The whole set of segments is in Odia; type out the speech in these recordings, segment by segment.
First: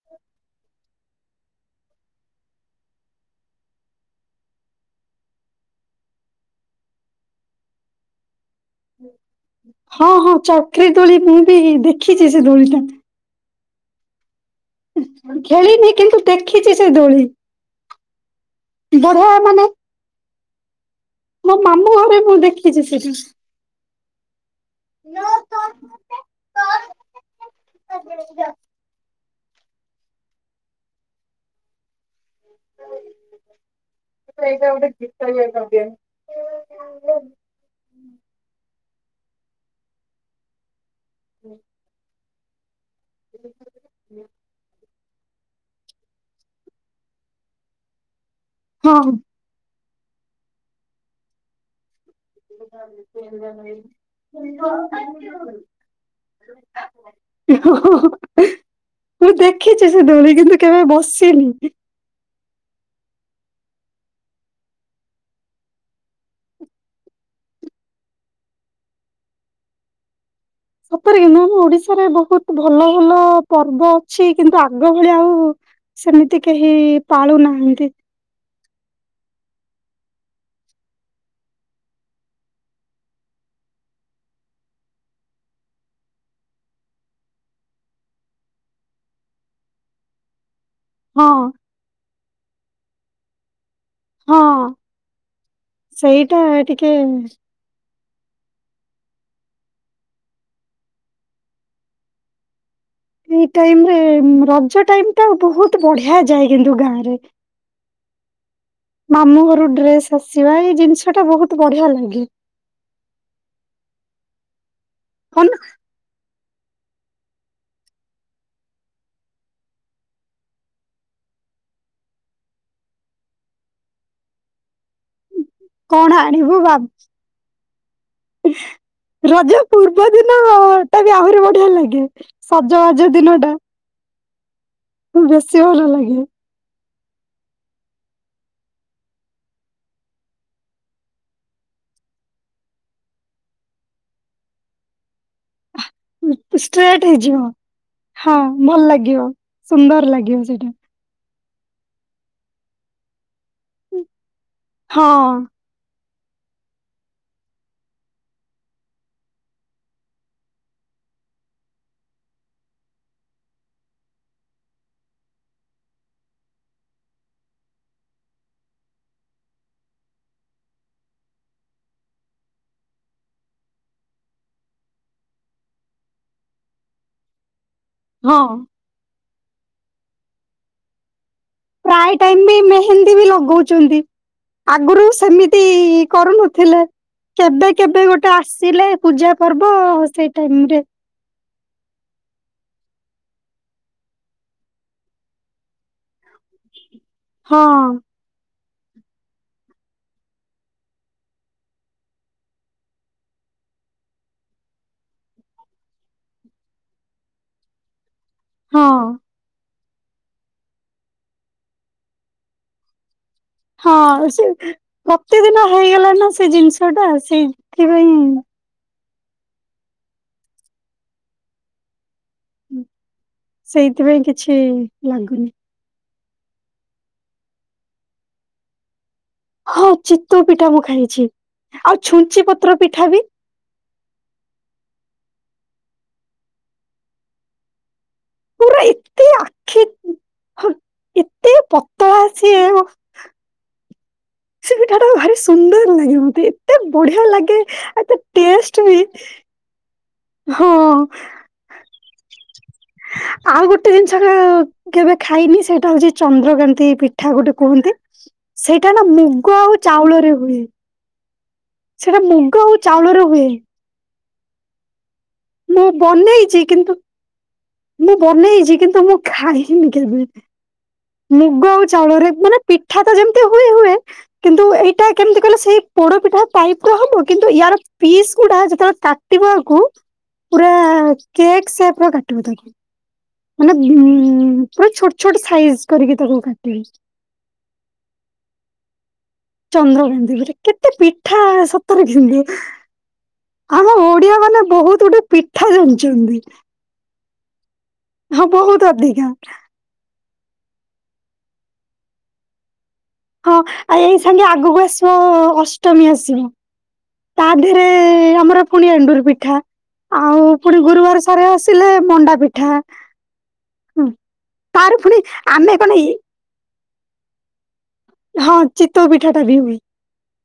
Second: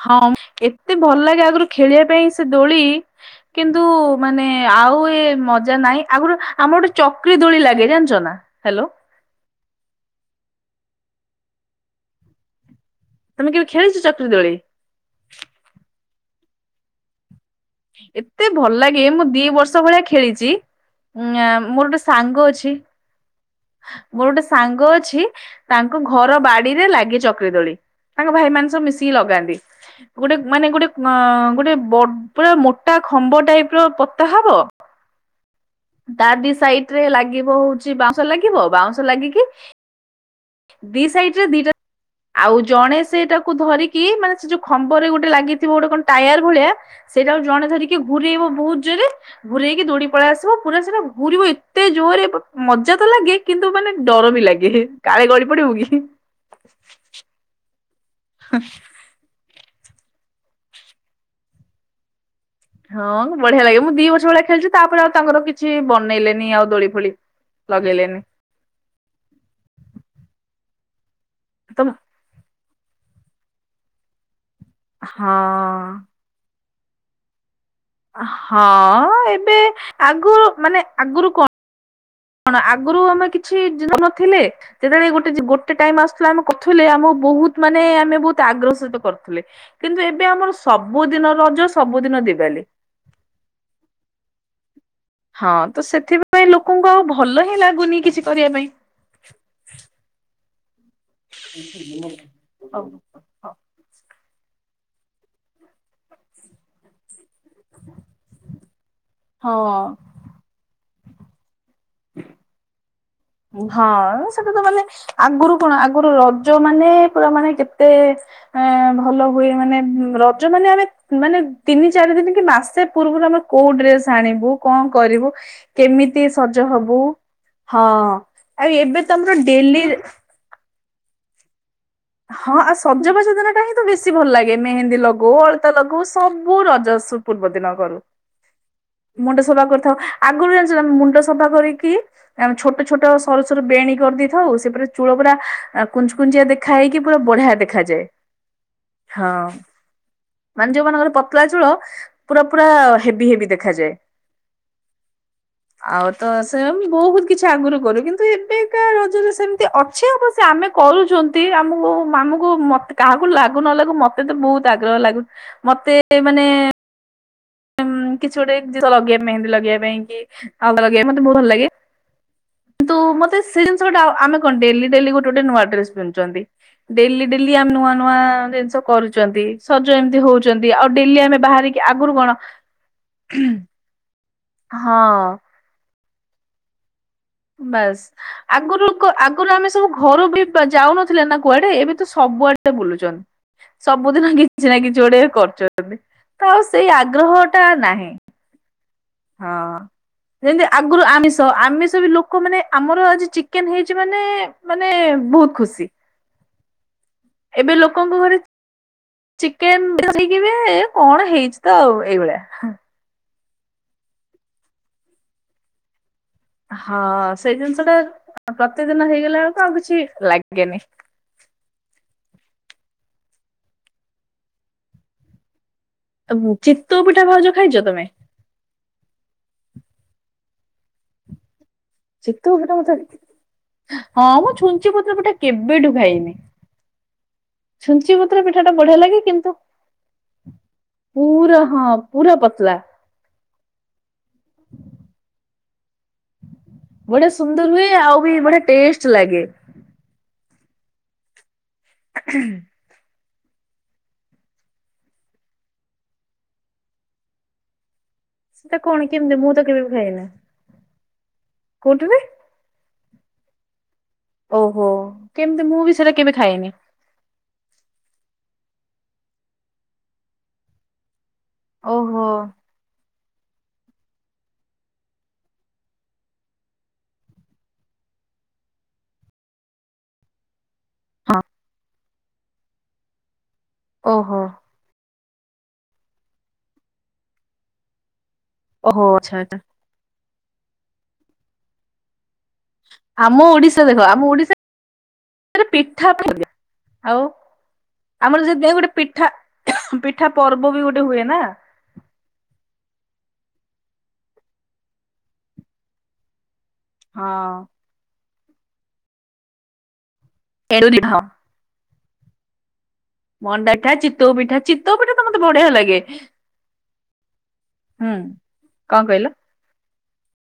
ହଁ ଏତେ ଭଲ ଲାଗେ ଆଗରୁ ଖେଳିବା ପାଇଁ ସେ ଦୋଳି। କିନ୍ତୁ ମାନେ ଆଉ ଏ ମଜା ନାହିଁ ଆଗରୁ ଆମ ଗୋଟେ ଚକ୍ରି ଦୋଳି ଲାଗେ ଜାଣିଛ ନା? ହ୍ୟାଲୋ। ହଁ, ହଁ ଚକ୍ରୀ ଦୋଳି ମୁଁ ବି ଦେଖିଛି ସେ ଦୋଳିଟା। ତୋମେ କେବେ ଖେଳିଛ ଚାକ୍ରୀ ଦୋଳି? ଖେଳିନି କିନ୍ତୁ ଦେଖିଚି ସେ ଦୋଳି। ଏତେ ଭଲ ଲାଗେ ମୁଁ ବଢିଆ ଦି ମାନେ ବର୍ଷ ଭଳିଆ ଖେଳିଚି। ଉଁ, ମୋ ଆଁ, ମୋର ମାମୁଁ ଗୋଟେ ଘରେ ମୁଁ ସାଙ୍ଗ ଅଛି [unintelligible] ମୋର ଗୋଟେ ସାଙ୍ଗ ଅଛି, ତାଙ୍କ ଘର ବାଡିରେ ଲାଗେ ଚକ୍ରୀ ଦୋଳି। ତାଙ୍କ ଭାଇ ମାନ ସବୁ ମିଶିକି ଲଗାନ୍ତି। ଗୋଟେ ମାନେ ଗୋଟେ ଅଁ, ଗୋଟେ ବ ପୁରା ମୋଟା ଖମ୍ବ ଟାଇପ୍ ର ପୋତା ହବ। ଏଇଟା ଗୋଟେ ଗୀତ ଇଏ କରିଦିଅ। ତା ଦି ସାଇଟ୍ ରେ ଲାଗିବ ହଉଚି ବାଉଁ ଶ ଲାଗିବ ବାଉଁଶ ଲାଗିକି ଦି ସାଇଟ୍ ରେ ଦିଟା ଆଉ ଜଣେ ସେଇଟାକୁ ଧରିକି ମାନେ ସେ ଯୋଉ ଖମ୍ବରେ ଗୋଟେ ଲାଗିଥିବ ଗୋଟେ କଣ ଟାୟାର୍ ଭଳିଆ। ସେଇଟା କୁ ଜଣେ ଧରିକି ଘୁରେଇବ ବହୁତ ଜୋରେ। ହଁ। ଘୁରେଇକି ଦୌଡି ପଳେଇ ଆସିବ। ପୁରା ସେଟା ଘୁରିବ ଏତେ ଜୋରରେ ପ-ମ ଜା ତ ଲାଗେ, କିନ୍ତୁ ମାନେ ଡର ବି ଲାଗେ, ହେ କାଳେ ଗଳି ପଡିବୁ କି। ଓ ହଁ। ମୁଁ ଦେଖିଚି ସେ ଦୋଳି, କିନ୍ତୁ କେବେ ବସିନି। ହଁ ବଢିଆ ଲାଗେ, ମୁଁ ଦି ବର୍ଷ ଭଳିଆ ଖେଳିଚି। ତାପରେ ଆଉ ତାଙ୍କର କିଛି ବନେଇଲେନି ଆଉ ଦୋଳି ଫୋଳି। ଲଗେଇଲେନି। ସତରେ କିନ୍ତୁ ଆମ ତ ଓଡିଶାରେ ବହୁତ ଭଲ ଭଲ ପର୍ବ ଛି, କିନ୍ତୁ ଆଗ ଭଳି ହଁ ଆଉ ସେମିତି କେହି ପାଳୁ ନାହାନ୍ତି। ହଁ ଏବେ ଆଗରୁ ମାନେ ଆଗରୁ କଣ କଣ ଆଗରୁ ଆମେ କିଛି [inaudible] ନଥିଲେ। ଯେତେବେଳେ ଗୋଟେ ଯେ ଗୋଟେ ଟାଇମ୍ ଆସୁଥିଲା ଆମେ କଥୁଲେ। ଆମକୁ ବହୁତ ମାନେ ଆମେ ବହୁତ ଆଗ୍ରହ ସହିତ କରୁଥିଲେ। କିନ୍ତୁ ଏବେ ଆମର ହଁ ସବୁଦିନ ରଜ, ସବୁଦିନ ଦିିବାଲୀ। ହଁ। ହଁ ତ ସେଇଟା ସେଥିପାଇଁ ଲୋକଙ୍କୁ ଟିକେ ଆଉ ଭଲ ହିଁ ଲାଗୁନି କିଛି କରିବା ପାଇଁ। ହୋ ଏଇ ଟାଇମ୍ ରେ ରଜ ଟାଇମ୍ ଟା ବହୁତ ବଢିଆ ଯାଏ କିନ୍ତୁ ଗାଁ ରେ। ମାମୁଁ ଘରୁ ହଁ ଡ୍ରେସ୍ ଆସିବା ଏଇ ଜିନିଷ ଟା ବହୁତ ବଢିଆ ଲାଗେ। ହଁ ସେଟା ତ ମାନେ ଆଗରୁ କଣ ଆଗରୁ ରଜ ମାନେ ପୁରା ମାନେ କେତେ ଆଁ, ଭଲ ହୁଏ ମାନେ ଉଁ, ରଜ ମାନେ ଆମେ ମାନେ ତିନି ଚାରି ଦିନ କି ମାସେ ପୂର୍ବରୁ ଆମେ କୋଉ ଡ୍ରେସ୍ ଆଣିବୁ, କଣ କରିବୁ? କଣ କେମିତି ଆଣିବୁ ସଜ ବା ହବୁ। ହଁ। ଆଉ ଏବେ ତମର ରଜ ଡେଲି ପୂର୍ବ ଦିନ ଟା ବି ଆହୁରି ବଢିଆ ଲାଗେ। ସଜବାଜ ଦିନ ଟା। ତ ବେଶୀ ଭଲ ଲାଗେ। ମେହେନ୍ଦୀ ଲଗଉ, ବେଶୀ ଅଳତା ଭଲ ଲଗଉ, ଲାଗେ ସବୁ ରଜ ସୁ-ପୂର୍ବ ଦିନ କରୁ। ମୁଣ୍ଡ ସଫା କରିଥାଉ। ଆଗରୁ ଜାଣିଚନା ମୁଣ୍ଡ ସଫା କରିକି ଆମେ ଛୋଟ ଛୋଟ ସରୁ ସରୁ ବେଣୀ କରିଦେଇଥାଉ। ସିଏ ପୁରା ଚୂଳ ପୁରା ଏ କୁଞ୍ଚୁ କୁଞ୍ଚିଆ ଦେଖା ହେଇକି ଷ୍ଟ୍ରେଟ ପୁରା ହେଇଯିବ ବଢିଆ ଦେଖାଯାଏ। ହଁ ଭଲ ଲାଗିବ, ହଁ ସୁନ୍ଦର ଲାଗିବ ସେଇଟା। ତଳା ଚୂଳ ପୁରା ପୁରା ହେବି ହେବି ଦେଖାଯାଏ। ହଁ। ଆଉ ତ ସେମ୍ ବହୁତ କିଛି ଆଗରୁ କରୁ। କିନ୍ତୁ ଏବେକା ରଜରେ ସେମ ତି ଅଛି ଆବଶ୍ୟ ଆମେ କରୁଚନ୍ ତି ଆମକୁ ଆମକୁ ମୋତେ କାହାକୁ ଲାଗୁ ନ ଲାଗୁ ମୋତେ ତ ବହୁତ ଆଗ୍ରହ ଲାଗୁ ମୋତେ ଏ ମାନେ ଉଁ, କିଛି ଗୋଟେ ଜିନିଷ ଲଗେଇବା, ମେହେନ୍ଦୀ ଲଗେଇବା ପାଇଁ କି, ଅଳତା ଲଗେଇବା ମୋତେ ବହୁତ ଭଲ ଲାଗେ। କିନ୍ତୁ ମତେ ସେଇ ଜିନିଷଟା ଆମେ କଣ ଡେଲି ଡେଲି ଗୋଟେ ଗୋଟେ ନୂଆ ଡ୍ରେସ ପିନ୍ଧୁଛନ୍ତି। ଡେଲି ଡେଲି ଆମେ ନୂଆ ନୂଆ ହଁ ଜିନିଷ କରୁଛନ୍ତି ସଜ ଏମିତି ହଉଛନ୍ତି ଆଉ ଡେଲି ଆମେ ବାହାରି। ପ୍ରାୟ ଟାଇମ୍ ବି ମେହେନ୍ଦୀ ବି ଲଗଉଛନ୍ତି ଆଗରୁ ହଁ ସେମିତି। ଚି କରୁ ନଥିଲେ। କେବେ ବାସ୍ କେବେ ଗୋଟେ ଆଗରୁ ଆସିଲେ କ ପୂଜା ପର୍ବ ସେଇ ଟାଇମ ରେ। ଥିଲେ ନା କୁଆଡେ ଏବେ ତ ସବୁାଆଡେ ବୁଲୁ ଛନ୍। ସବୁଦିନ କିଛି ନା କିଛି ଗୋଟେ କରୁଛନ୍ତି ତ ଆଉ ସେଇ ହଁ ଆଗ୍ରହଟା ନାହିଁ। ହଁ। ଯେମିତି ଆଗରୁ ଆମିଷ ଆମିଷ ବି ଲୋକ ମାନେ ଆମର ଆଜି ଚିକେନ ହେଇଛି ମାନେ। ମାନେ ବହୁତ ଖୁସି। ଏବେ ଲୋକଙ୍କ ଘରେ ହଁ ଚିକେନ। କି ବେ ଏ କଣ ହେଇଛି ତ ଆଉ ଏଇଭଳିଆ‌ ହାଁ। ହଁ ସେ ପ୍ରତିଦିନ ହେଇଗଲାଣି ନା ସେ ହଁ ଜିନିଷଟା ସେଇ ଜିନିଷ ଟା ସେଇଥିପାଇଁ। ପ୍ରତିଦିନ ହେଇଗଲା ବେଳକୁ ଆଉ କିଛି ଲାଗେନି। ହୁଁ ସେଇଥି ପାଇଁ କିଛି ଲାଗୁନି। ତ ବୁ ଚିତୋଉ ପିଠା ଭାଉଜ ଖାଇଛ ତମେ। ହଁ ଚିତୋଉ ପିଠା ମୁଁ ଖାଇଛି ଆଉ ଛୁଞ୍ଚି ଚିତଉ ପତ୍ର ମତେ ପିଠା ବି। ହଁ ମୁଁ ଛୁଞ୍ଚି ପତ୍ର ପିଠା କେବେ ଠୁ ଖାଇନି। ଛୁଞ୍ଚି ପତରେ ପିଠା ଟା ପୁରା ବଢିଆ ଲାଗେ ଏତେ କିନ୍ତୁ। ଆଖି ହଁ ଏତେ ପୁରା ହଁ ପତଳା ପୁରା ସିଏ ପତଲା। ସେ ପିଠା ଟା ଭାରି ସୁନ୍ଦର ଲାଗେ ମତେ ଏତେ ବଢିଆ ଲାଗେ ସୁନ୍ଦର ହୁଏ ଆ ଆଉ ତା ବି ବଢିଆ ଟେଷ୍ଟ ବି। ଲାଗେ। ହଁ। ହୁଁ ଆଉ ଗୋଟେ ଜିନିଷ କ କେବେ ଖାଇନି ସେଇଟା ହଉଛି ଚନ୍ଦ୍ରକାନ୍ତି ପିଠା ଗୋଟେ କୁହନ୍ତି। ସେଟା ସେଇଟା କଣ ନା କେମିତି ମୁଁ ମୁଗ ତ ଆଉ କେବେ ବି ଖାଇନି ଚାଉଳରେ ହୁଏ। କୋଉଠିରେ ସେଟା ମୁଗ ଆଉ ଚାଉଳରେ ହୁଏ। ଓହୋ କେମିତି ମୁଁ ବି ସେଇଟା କେବେ ବନେଇଛି ଖାଇନି। କିନ୍ତୁ ମୁଁ ବନେଇ ଛି କିନ୍ତୁ ମୁଁ ଖାଇନି କେବେ। ମୁଗ ଆଉ ଓହୋ ଚାଉଳରେ ମାନେ ପିଠା ତ ଯେମିତି ହୁଏ ହୁଏ। କିନ୍ତୁ ଏଇଟା କେମିତି କହିଲ ସେଇ ପୋଡପିଠା ଟାଇପ ର ହବ କିନ୍ତୁ ୟାର ପିସ୍ ଗୁଡା ଯେତେବେଳେ କା ଟିବ ଆକୁ ପୁରା ହଁ କେକ୍ ସେପ ର କାଟିବା ତାକୁ ମାନେ। ଓହୋ। ଉଁ ପୁରା ଛୋଟ ଛୋଟ ସାଇଜ କରିକି ତାକୁ କାଟିବ। ଓହୋ ଆଚ୍ଛା ଆଚ୍ଛା। ଚନ୍ଦ୍ର କାନ୍ତି ପିଠା କେତେ ପିଠା। ତର [unintelligible] ଆମ ଓଡିଶା ଆମ ଦେଖ ଓଡିଆ ମାନେ ଓଡିଶାରେ ବହୁତ ଗୁଡେ ପିଠା ଜାଣିଛନ୍ତି। ଆଉ ହଁ ଆମର ଯେଦି ପାଇଁ ଗୋଟେ ବହୁତ ଅଧିକା ପିଠା ପିଠା ପର୍ବ ବି ଗୋଟେ ହୁଏ ନା। ହଁ ଆଉ ଏଇ ସାଙ୍ଗେ ଆଗକୁ ଆସିବ ଅଷ୍ଟମୀ ଆସିବ ହଁ ତା ଦେହରେ। ଏ ଆମର ପୁଣି ଏଣ୍ଡୁରି ପିଠା ଆଉ ପୁଣି ଏଣ୍ଡୁରି ପିଠା ଗୁରୁବାର ସରିବ ସ୍ ଥିଲେ ମଣ୍ଡା ପିଠା। ମଣ୍ଡା ପିଠା ଚିତଉ ପିଠା ଚିତଉ ତାର ପୁଣି ପିଠା ତ ମତେ ବଢିଆ ଆମେ କଣ ଲାଗେ। ଏଇ ହୁଁ। ହଁ କଣ ଚିତଉ କହିଲ? ପିଠା ଟା ବି ହୁଏ। [inaudible]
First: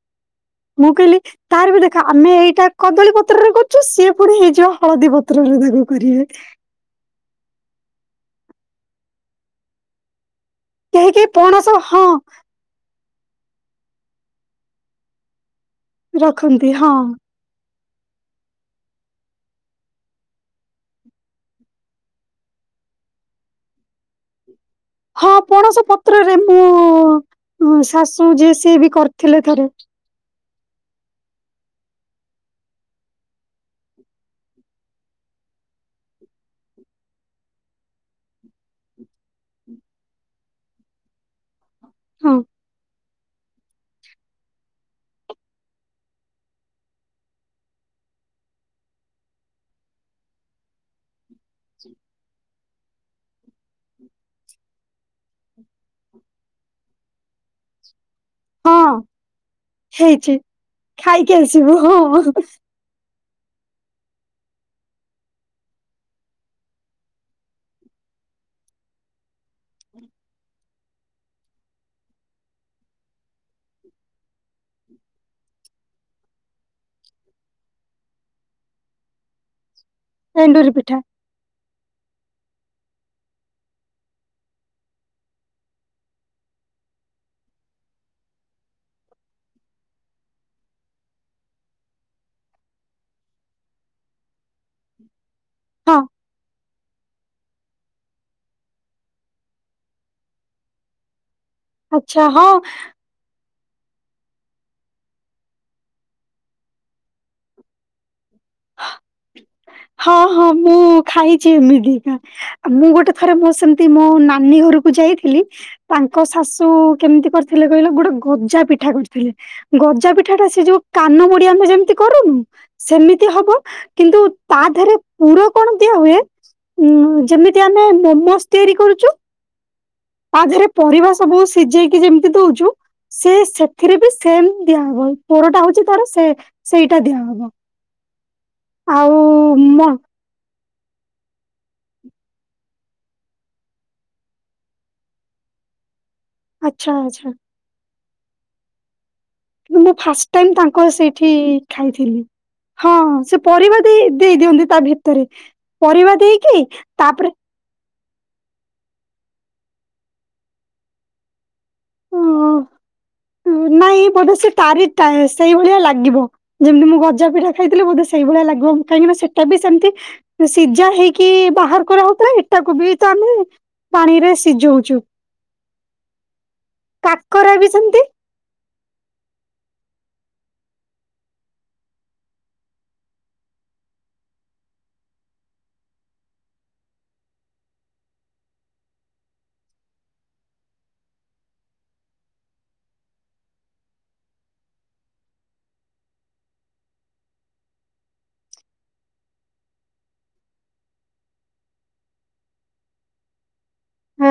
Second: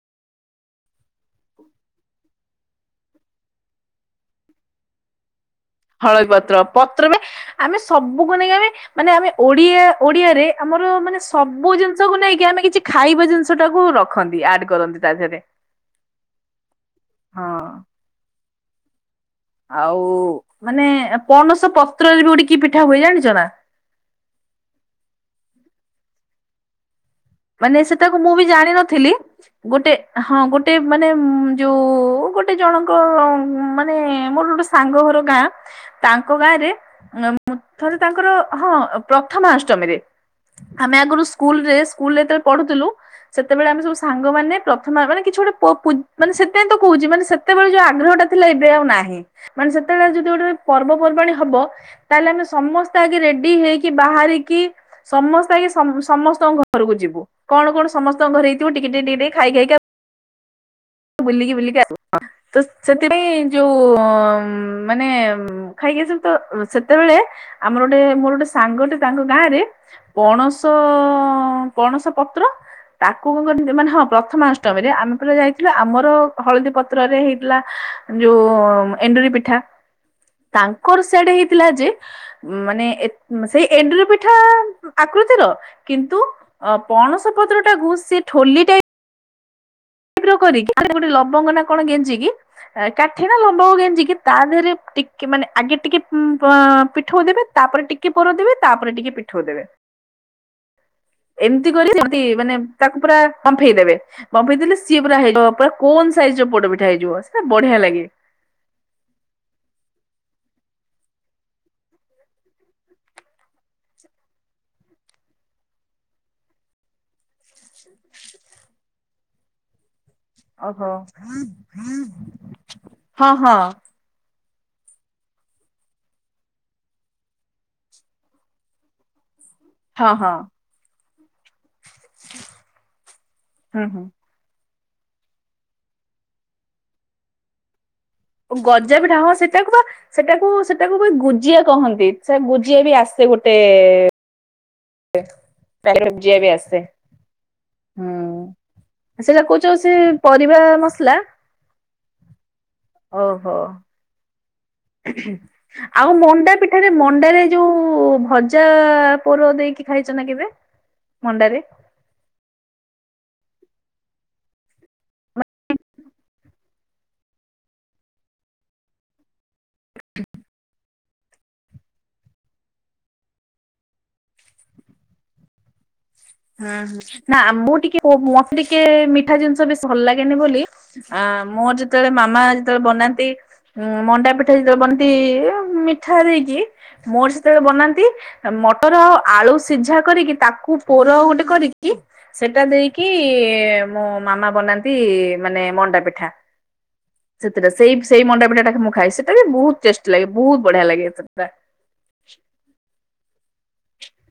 ମୁଁ କ ଇଲି। ତାର ବି ଦେଖ ଆମେ ଏଇଟା କଦଳୀ ପତ୍ରରେ କରୁଛୁ ସିଏ ପୁଣି ହେଇଯିବ ହଳଦୀ ପତ୍ରରୁ ତାକୁ। କରିବେ ହଳଦୀ ପତ୍ର ପତ୍ର ବେ ଆମେ ସବୁକୁ ନେଇ ଆମେ ମାନେ ଆମେ ଓଡିଆ ଓଡିଆରେ। ଆମର କେହି ମାନେ କେହି ପଣସ ସବୁ ହଁ ଜିନିଷକୁ ନେଇକି ଆମେ କିଛି। ଖାଇବା ଜିନିଷ ଟାକୁ ରଖନ୍ତି ଆଡ କରନ୍ତି ତା ଦେହରେ। ରଖନ୍ତି ହଁ। ହଁ। ଆଉ ମାନେ ପଣସ ପତ୍ରରେ ବି ଗୋଟେ କି ପିଠା ହୁଏ ଜାଣିଚ ନା। ହଁ ପଣସ ପତ୍ରରେ ମୁଁ ହଁ ମାନେ ସେଟାକୁ ଶାଶୁ ମୁଁ ବି ଯିଏ ସିଏ ଜାଣିନଥିଲି କରିଥିଲେ ଥରେ ଗୋଟେ ହଁ ଗୋଟେ ମାନେ ଯୋଉ ଗୋଟେ ଜଣଙ୍କ ମାନେ ମୋର ଗୋଟେ ସା ସାଙ୍ଗ ଘର ଗାଁ। ତାଙ୍କ ଗାଁରେ ମୁ ଥରେ ତାଙ୍କର ହଁ ପ୍ରଥମା ଅଷ୍ଟମୀରେ--' ଆମେ ଆଗରୁ ସ୍କୁଲ ରେ ସ୍କୁଲରେ ହଁ ଯେତେବେଳେ ପଢୁଥିଲୁ ସେତେବେଳେ ଆମେ ସବୁ ସାଙ୍ଗମାନେ ପ୍ରଥମା ମାନେ କିଛି ଗୋଟେ ପ ପୁଜ ମାନେ ସେଥିପାଇଁ ତ କହୁଚି ମାନେ ସେତେବେଳେ ଯୋଉ ଆଗ୍ରହଟା ଥିଲା ଏବେ ଆଉ ନାହିଁ ମାନେ ସେତେବେଳେ ଯଦି ଗୋଟେ ପର୍ବପର୍ବାଣୀ ହବ ତାହେଲେ ଆମେ ସମସ୍ତେ ଆଗେ ରେଡି ହେଇକି ବାହାରିକି ସମସ୍ତେ ଆଗେ ସମ୍ ସମସ୍ତଙ୍କ ଘ ଘରକୁ ଯିବୁ କଣ କଣ ସମସ୍ତଙ୍କ ଘରେ ହେଇଥିବ ଟିକେ ଟିକେ ଟିକେ ଟିକେ ଖାଇ ଖାଇକା ହେଇଚି ଖାଇକି ବୁଲିକି ଆସିବୁ ବୁଲିକି ହଁ। ତ ସେଥିପାଇଁ ଯୋଉ ମାନେ ଖାଇକି ଆସିଲି ତ ସେତେବେଳେ---' ଆମର ଗୋଟେ ମୋର ଗୋଟେ ସାଙ୍ଗଟେ ତାଙ୍କ ଗାଁ ରେ ପଣସ ପଣସ ପତ୍ର। ତାକୁ କଁ କରନ୍ତି ମାନେ ହଁ ପ୍ରଥମା ଅଷ୍ଟମିରେ ଆମେ ପୁରା ଯାଇଥି ଥିଲୁ ଆମର ହଳଦୀ ପତ୍ରରେ ହେଇଥିଲା ଯୋଉ ଏଣ୍ଡୁରି ପିଠା। ଏଣ୍ଡୁରି ପିଠା ତାଙ୍କର ସେଆଡା ହେଇଥିଲା ଯେ ମାନେ ଏତ ସେଇ ଏଣ୍ଡୁରି ପିଠା ଆକୃତିର କିନ୍ତୁ ଅ ପଣସ ପତ୍ର ଟା କୁ ସେ ଠୋଲି ଟାଇପ ପି ର କରିକି ଗୋଟେ ଲବଙ୍ଗ ନା କଣ ଗେଞ୍ଜିକି କାଠି ନା ଲବଙ୍ଗ ଗେଞ୍ଜିକି ତା ଦେହରେ ଟିକି କି ମାନେ ଆଗେ ହଁ ଟିକେ ପଁ ପିଠୋଉ ଦେବେ ତାପରେ ଟିକେ ପୁର ଦେବେ ତାପରେ ଟିକେ ପିଠୋଉ ଦେବେ। ଏମିତି କରି ସେମତି ଆଚ୍ଛା ହଁ ମାନେ ତାକୁ ପୁରା ବମ୍ଫେଇଦେବେ ବମ୍ଫେଇ ଦେଲେ ସିଏ ପୁରା ହେଇଯିବ ପୁରା କୋନ ସାଇଜ ର ପୋଡପିଠା ହେଇଯିବ ସେଇଟା ବଢିଆ ଲାଗେ। ହଁ ହଁ ମୁଁ ଖାଇଚି ଏମିତିକ ମୁଁ ଗୋଟେ ଥରେ ମୋ ସେମତି ମୋ ନାନୀ ଘରକୁ ଯାଇଥିଲି ତାଙ୍କ ଶାଶୁ କେମହସତି କରିଥିଲେ କଇଲ ଗୋଟେ ଗଜା ପିଠା କରିଥିଲେ ଗଜା ପିଠା ପିଠା ଟା ସେ ଯୋଉ ଓହୋ। କାନ ବୁଡି ଆମେ ଯେମତି କରୁନୁ ସେମିତି ହଁ ହଁ ହବ କିନ୍ତୁ ତା ଦେହରେ ପୁର କଣ ଦିଆ ହୁଏ ଉ ଯେମିତି ଆମେ ମୋମୋସ୍ ତିଆରି କରୁଚୁ ହଁ ହଁ ତା ଧେରେ ପରିବା ସବୁ ସିଜେଇକି ଯେମିତି ଦଉଚୁ ସେ ହୁଁ ସେଥିରେ ବି ହୁଁ ଥେମ ଦିଆ ହବ ପୋଡଟା ହୋଉଚି ତାର ସେମ ସେଇଟା ଦିଆ ହବ। ଗଜା ପିଠା ହଁ ମ ସେଟାକୁପା ସେଟାକୁ ସେଟାକୁ ଗୁଜିଆ କହନ୍ତି ସେ ଗୁଜିଆ ବି ଆସେ ଗୋଟେ ଏ ପେଲପ ଯିଏ ବି ଆସେ ଆଚ୍ଛା ଆଚ୍ଛା। ହୁଁ। ସେଟା କହୁଛ ମୁଁ ସେ ଫାଷ୍ଟ ଟାଇମ ପରିବା ତାଙ୍କର ମସଲା ସେଇଠି ଖାଇଥିଲି। ହଁ ହଁ ସେ ଓହୋ ପରିବା ଦେଇ ଦେଇଦିଅନ୍ତି ତା ଭିତରେ ପରିବାଦେଇକି ତାପରେ ସେ ଯୋଉ ଭଜା ପୋର ଦେଇକି ଖାଇଚ ନା କେବେ ମଣ୍ଡାରେ। ଓହ ଉ ନାଇଁ ବୋଧେ ସେ ତାରିଟାଏ ସେଇଭଳିଆ ଲାଗିବ। ଯେମତି ମୁଁ ଗଜାପିଠା ଖାଇଥିଲି ବୋଧେ ସେଇ ଭଳିଆ ଲାଗିବ କାହିଁକିନା ସେଟା ସେମତି ସିଜା ହେଇ କି ବାହାର କରାହଉଥିଲା କି ଏଇଟାକୁ ବି ତ ଆମେ ପାଣିରେ ସିଯୋଉଚୁ। ହୁଁ ହୁଁ ନା କାକରା ବି ମୁଁ ଟିକେ ସେମିତି ମତେ ଟିକେ ମିଠା ଜିନିଷ ବେଶି ଭଲ ଲାଗେନି ବୋଲି ଆ ମୋର ଯେତେବେଳେ ମାମା ଯେତେବେଳେ ବନାନ୍ତି ଉଁ ମଣ୍ଡା ପିଠା ଯେତେବେଳେ ବନାନ୍ତି ମିଠା ଦେଇକି ମୋର ସେତେବେଳେ ବନାନ୍ତି ମଟର ଆଳୁ ସିଝା କରିକି ତାକୁ ପୋର ଉ ଗୋଟେ କରିକି। ସେଟା ଦେଇକି ଏ ମୋ ମାମା ବନାନ୍ତି ମାନେ ମଣ୍ଡା ପିଠା। ସେତେଟା ସେଇ ସେଇ ମଣ୍ଡାପିଠା ଟାକୁ ମୁଁ ଖାଏ ସେଟା ବି ବୋହୁତ ଟେଷ୍ଟେ ଲାଗେ ବୋହୁତ ବଢ଼ିଆ ଲାଗେ ସେଟା।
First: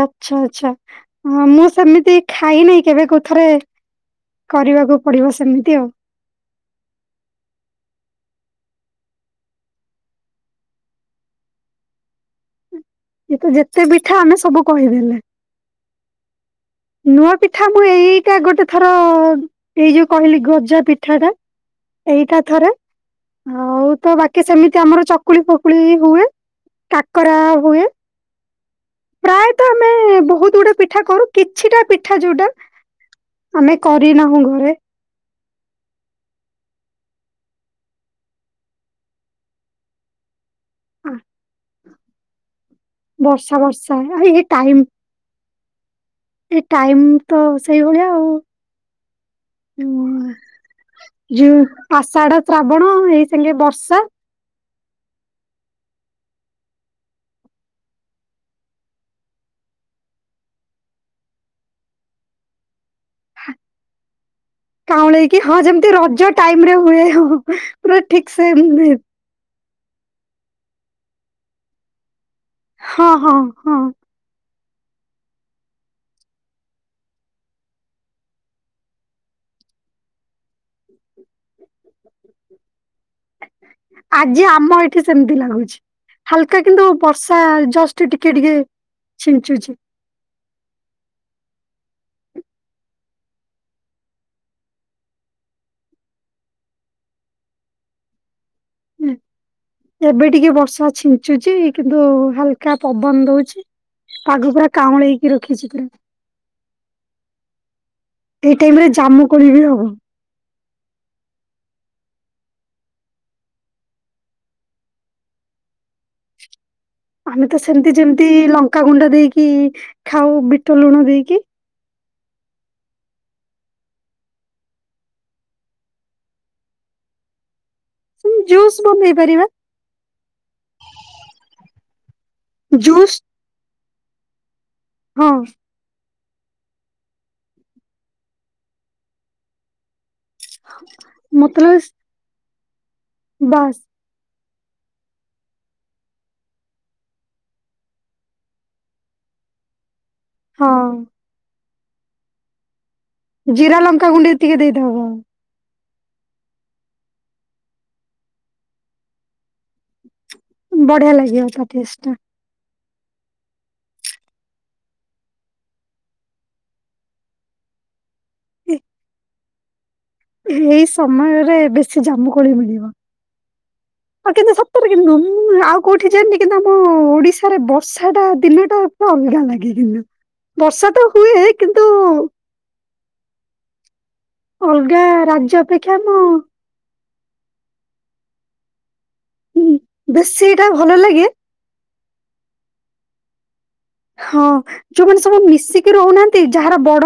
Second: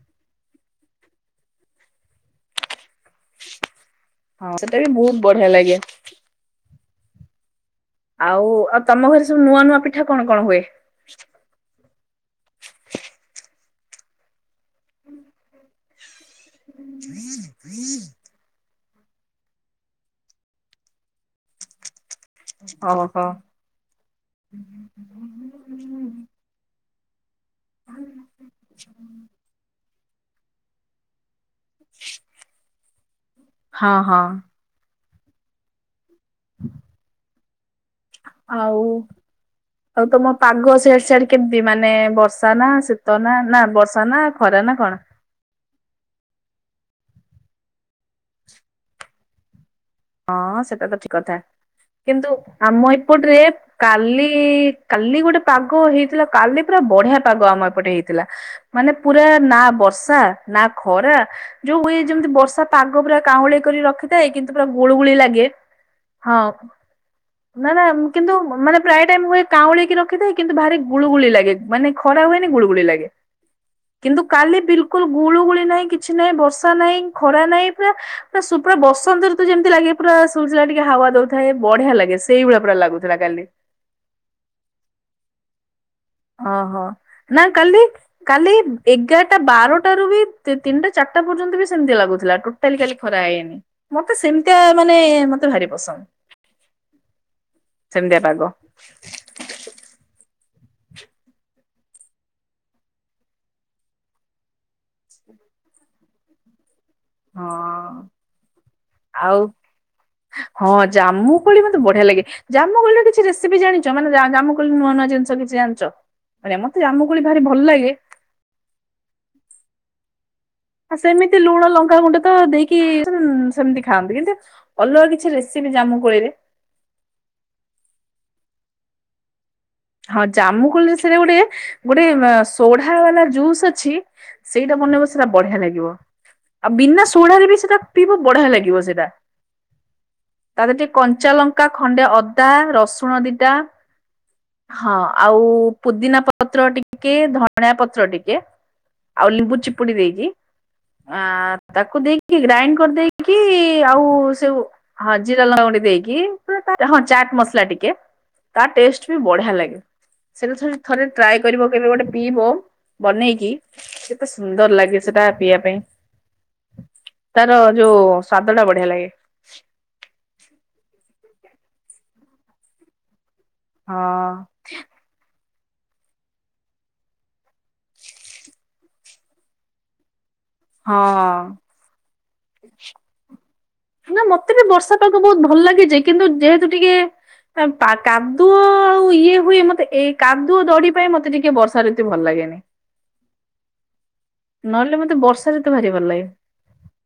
ଆଚ୍ଛା ଆଚ୍ଛା ମୁଁ ସେମିତି ଖାଇ ନାହିଁ କେବେ କୋଉଥିରେ ସେଟା ବି କରିବାକୁ ବହୁତ ପଡିବ ବଢିଆ ଲାଗେ ସେମିତି ଆଉ। ଆଉ ଆ ତମ ଘରେ ସବୁ ନୂଆ ନୂଆ ପିଠା କଣ କଣ ହୁଏ? ଏ ତ ଯେତେ ପିଠା ଆମେ ସବୁ କହିଦେଲେ। ନୂଆ ପିଠା ମୁଁ ଏ ଏଇଟା ଗୋଟେ ଥର ଏଇ ଯୋଉ କହିଲି ଗଜା ପିଠା ଟା ଏଇଟା ଥରେ ଓହୋ ଆଉ ତ ବାକି ସେମିତି ଆମର ଚ କୁଳି ଫକୁଳି ହୁଏ କାକରା ହୁଏ। [unintelligible] ପ୍ରାୟତଃ ଆମେ ବହୁତ ଗୁଡେ ପିଠା କରୁ କିଛିଟା ପିଠା ଯୋଉଟା ଆମେ ହଁ କରି ହଁ। ନାହୁଁ ଘରେ। [inaudible] ଆଉ ଆଉ ତମ ପାଗ ସେଆଡ଼େ ଆ ସେଆଡ଼େ କେମତି ମାନେ ବର୍ଷା ନା ସେ ତ ନା ନା ବର୍ଷା ନା ଖରା ନା କଣ? ଏ ଟାଇମ ତ ସେଇଭଳିଆ ଆଉ। ଉଁ ହଁ ସେଟା ତ ଠିକ କଥା। ଯେଉଁ କିନ୍ତୁ ଆଷାଢ଼, ଶ୍ରାବଣ ଏଇ ସାଙ୍ଗେ ବର୍ଷା କି କାଲି ଗୋଟେ ପାଗ ହେଇଥିଲା କାଲି ପୁରା ବଢ଼ିଆ ପାଗ ଆମ ଏପଟେ ହେଇଥିଲା। ମାନେ ପୁରା ନା ବର୍ଷା ନା ଖରା ଯଉଁ ଉଏ ଯେମତି ବର୍ଷା ପାଗ ପୁରା କାଉଁଳି କରି ରଖିଥାଏ। କିନ୍ତୁ ପୁରା ଗୁଳୁ ଗୁଳି କାଉଁଳେଇକି ଲାଗେ ହଁ ଯେମିତି ରଜ ହଁ ଟାଇମ ରେ ହୁଏ ହଁ ନା ନା ପୁରା ଉଁ ଠିକ କିନ୍ତୁ ସେ ମ ମାନେ ପ୍ରାୟ ଟାଇମ୍ ହୁଏ କାଉଁଳେଇକି ରଖିଥାଏ କିନ୍ତୁ ଭାରି ଗୁଳୁଗୁଳି ଲାଗେ ମାନେ ଖରା ହୁଏନି ଗୁଳୁଗୁଳି ଲାଗେ। ହଁ ହଁ ହଁ। କିନ୍ତୁ କାଲି ବିଲକୁଲ ଗୁଳୁଗୁଳି ନାହିଁ କିଛି ନାହିଁ ବର୍ଷା ନାହିଁ ଖରା ନାହିଁ ପୁରା ପୁରା ସୁପ ରେ ବସନ୍ତରି ତୁ ଯେମତି ଲାଗେ ପୁରା ସୁଲସୁଲିଆ ଟିକେ ହାୱା ଦଉଥାଏ ବଢିଆ ଲାଗେ ସେଇଭଳିଆ ପୁରା ଲାଗୁଥିଲା କାଲି। ଆଜି ଆମ ଏଠି ସେମତି ଲାଗୁଛି। ହାଲକା ଓହୋ କିନ୍ତୁ ବର୍ଷା ନା କାଲି ଜଷ୍ଟ୍ ଟିକେ ଟିକେ ଛିଞ୍ଚୁଚି ଟାରୁ ବି ତିନ ତିନିଟା ଚାରିଟା ପର୍ଯ୍ୟନ୍ତ ବି ସେମିତି ଲାଗୁଥିଲା ଟୋଟାଲି କାଲି ଖରା ହେଇନି। ମତେ ସେମିତିଆ ମାନେ ମୋତେ ଭାରି ପସନ୍ଦ। ସେମିତିଆ ପାଗ। ଏବେ ଟିକେ ବର୍ଷା ଛିଞ୍ଚୁଚି କିନ୍ତୁ ହାଲକା ପବନ ଦଉଛି। ପାଗ ପୁରା କାଉଁଳେଇକି ରଖିଛି ପୂର୍ ହଁ ଏଇ ଟାଇମ ରେ ଜାମୁ ଆଉ କୋଳି ବି ହବ। ହଁ ଜାମୁ କୋଳି ମୋତେ ବଢିଆ ଲାଗେ ଜାମୁ କୋଳିରେ କିଛି ରେସିପି ଜାଣିଛ ମାନେ ଜା ଜାମୁ କୋଳି ନୂଆ ନୂଆ ଜିନିଷ କିଛି ଜାଣିଛ? [unintelligible] ମୋତେ ଜାମୁ କୋଳି ଭାରି ଆମେ ତ ଭଲ ଲାଗେ। ସେମତି ଯେମିତି ଲଙ୍କାଗୁଣ୍ଡ ଦେଇକି ଖାଉ ବି ଆ ସେମିତି ଲୁଣ ଲଙ୍କା ଗୁଣ୍ଡ ତ ଦେଇକି କି ତୁନ ସେମତି ଖାଆନ୍ତି କିନ୍ତୁ ଅଲଗା କିଛି ରେସିପି ଜାମୁ କୋଳିରେ ଉଁ ଜୁସ୍ ବନେଇ ପାରିବା। ହଁ, ଜାମୁ କୋଳିରେ ସେଟା ଗୋଟେ ଗୋଟେ ଆ ସୋଢା ବାଲା ଜୁସ୍ ଅଛି। ସେଇଟା ବନେଇବ ସେଇଟା ହଁ ବଢିଆ ଲାଗିବ ଆଉ ବିନା ସୋଢ଼ାରେ ବି ସେଟା ପିଇବ ବଢିଆ ଲାଗିବ ସେଟା। ତା ଦିରେ ଟିକେ କଞ୍ଚା ଲଙ୍କା, ମତଲବ ଖଣ୍ଡେ ଅଦା, ରସୁଣ ଦିଟା ବାସ୍ ହଁ ଆଉ ପୁଦିନାପତ୍ର ଟିକେ ଧଣିଆପତ୍ର ଟିକେ। ଆଉ ଲିମ୍ବୁ ଚିପୁଡ଼ି ଦେଇକି ହଁ। ଆ ତାକୁ ଦେଇକି ଗ୍ରାଇଣ୍ଡ କରିଦେଇକି ଜିରା ଲଙ୍କା ଆଉ ଗୁଣ୍ଡ ଟିକେ ସେଉ ଦେଇଦବ। ହଁ ଯେତେ ଚାଲା ଗୋଟେ ଦେଇକି ହଁ ଚାଟ ମସଲା ଟିକେ ତା ଟେଷ୍ଟ ବି ବଢିଆ ଲାଗେ। ସେଟା ଥରେ ଥରେ ବଢିଆ ଟ୍ରାଏ ଲାଗିବ ତା କରିବ କେବେ ଟେଷ୍ଟ ଗୋଟେ ଟା। ପିଇବ। ବନେଇକି କେତେ ସୁନ୍ଦର ଲାଗେ ସେଟା ପିଇବା ପାଇଁ। ତାର ଯୋଉ ସ୍ଵାଦ ଟା ବଢ଼ିଆ ଲାଗେ। ଏହି ସମୟରେ ବେଶୀ ଜାମୁକୋଳି ମିଳିବ। ହଁ ଆଉ କିନ୍ତୁ ସତରେ କିନ୍ତୁ ମୁଁ ଆଉ କୋଉଠି ଜାଣନି କିନ୍ତୁ ଆମ ଓଡିଶାରେ ବର୍ଷାଟା ଦିନଟା ଅଲଗା ଲାଗେ କିନ୍ତୁ। ବର୍ଷା ତ ହୁଏ ହଁ କିନ୍ ନା ମତେ ବି ବର୍ଷା ଅଲଗା ପାଗ ବହୁତ ରାଜ୍ୟ ଭଲ ଲାଗେ ଅପେକ୍ଷା ଯେ ଆମ କିନ୍ତୁ ଯେହେତୁ ଟିକେ ପା କାଦୁଅ ଆଉ ଇଏ ହୁଏ ମତେ ଏଇ ବେଶୀ କାଦୁଅ ଏଇଟା ଦଢି ଭଲ ପାଇଁ ଲାଗେ ମତେ ଟିକେ ବର୍ଷା ଋ ଭଲ ଲାଗେନି। ହଁ, ନହେଲେ ମତେ ଯୋଉମାନେ ସବୁ ବର୍ଷା ଋତୁ ଭାରି ମିଶିକି ଭଲ ରହୁ ଲାଗେ। ନାହାନ୍ତି ଯାହାର ବଡ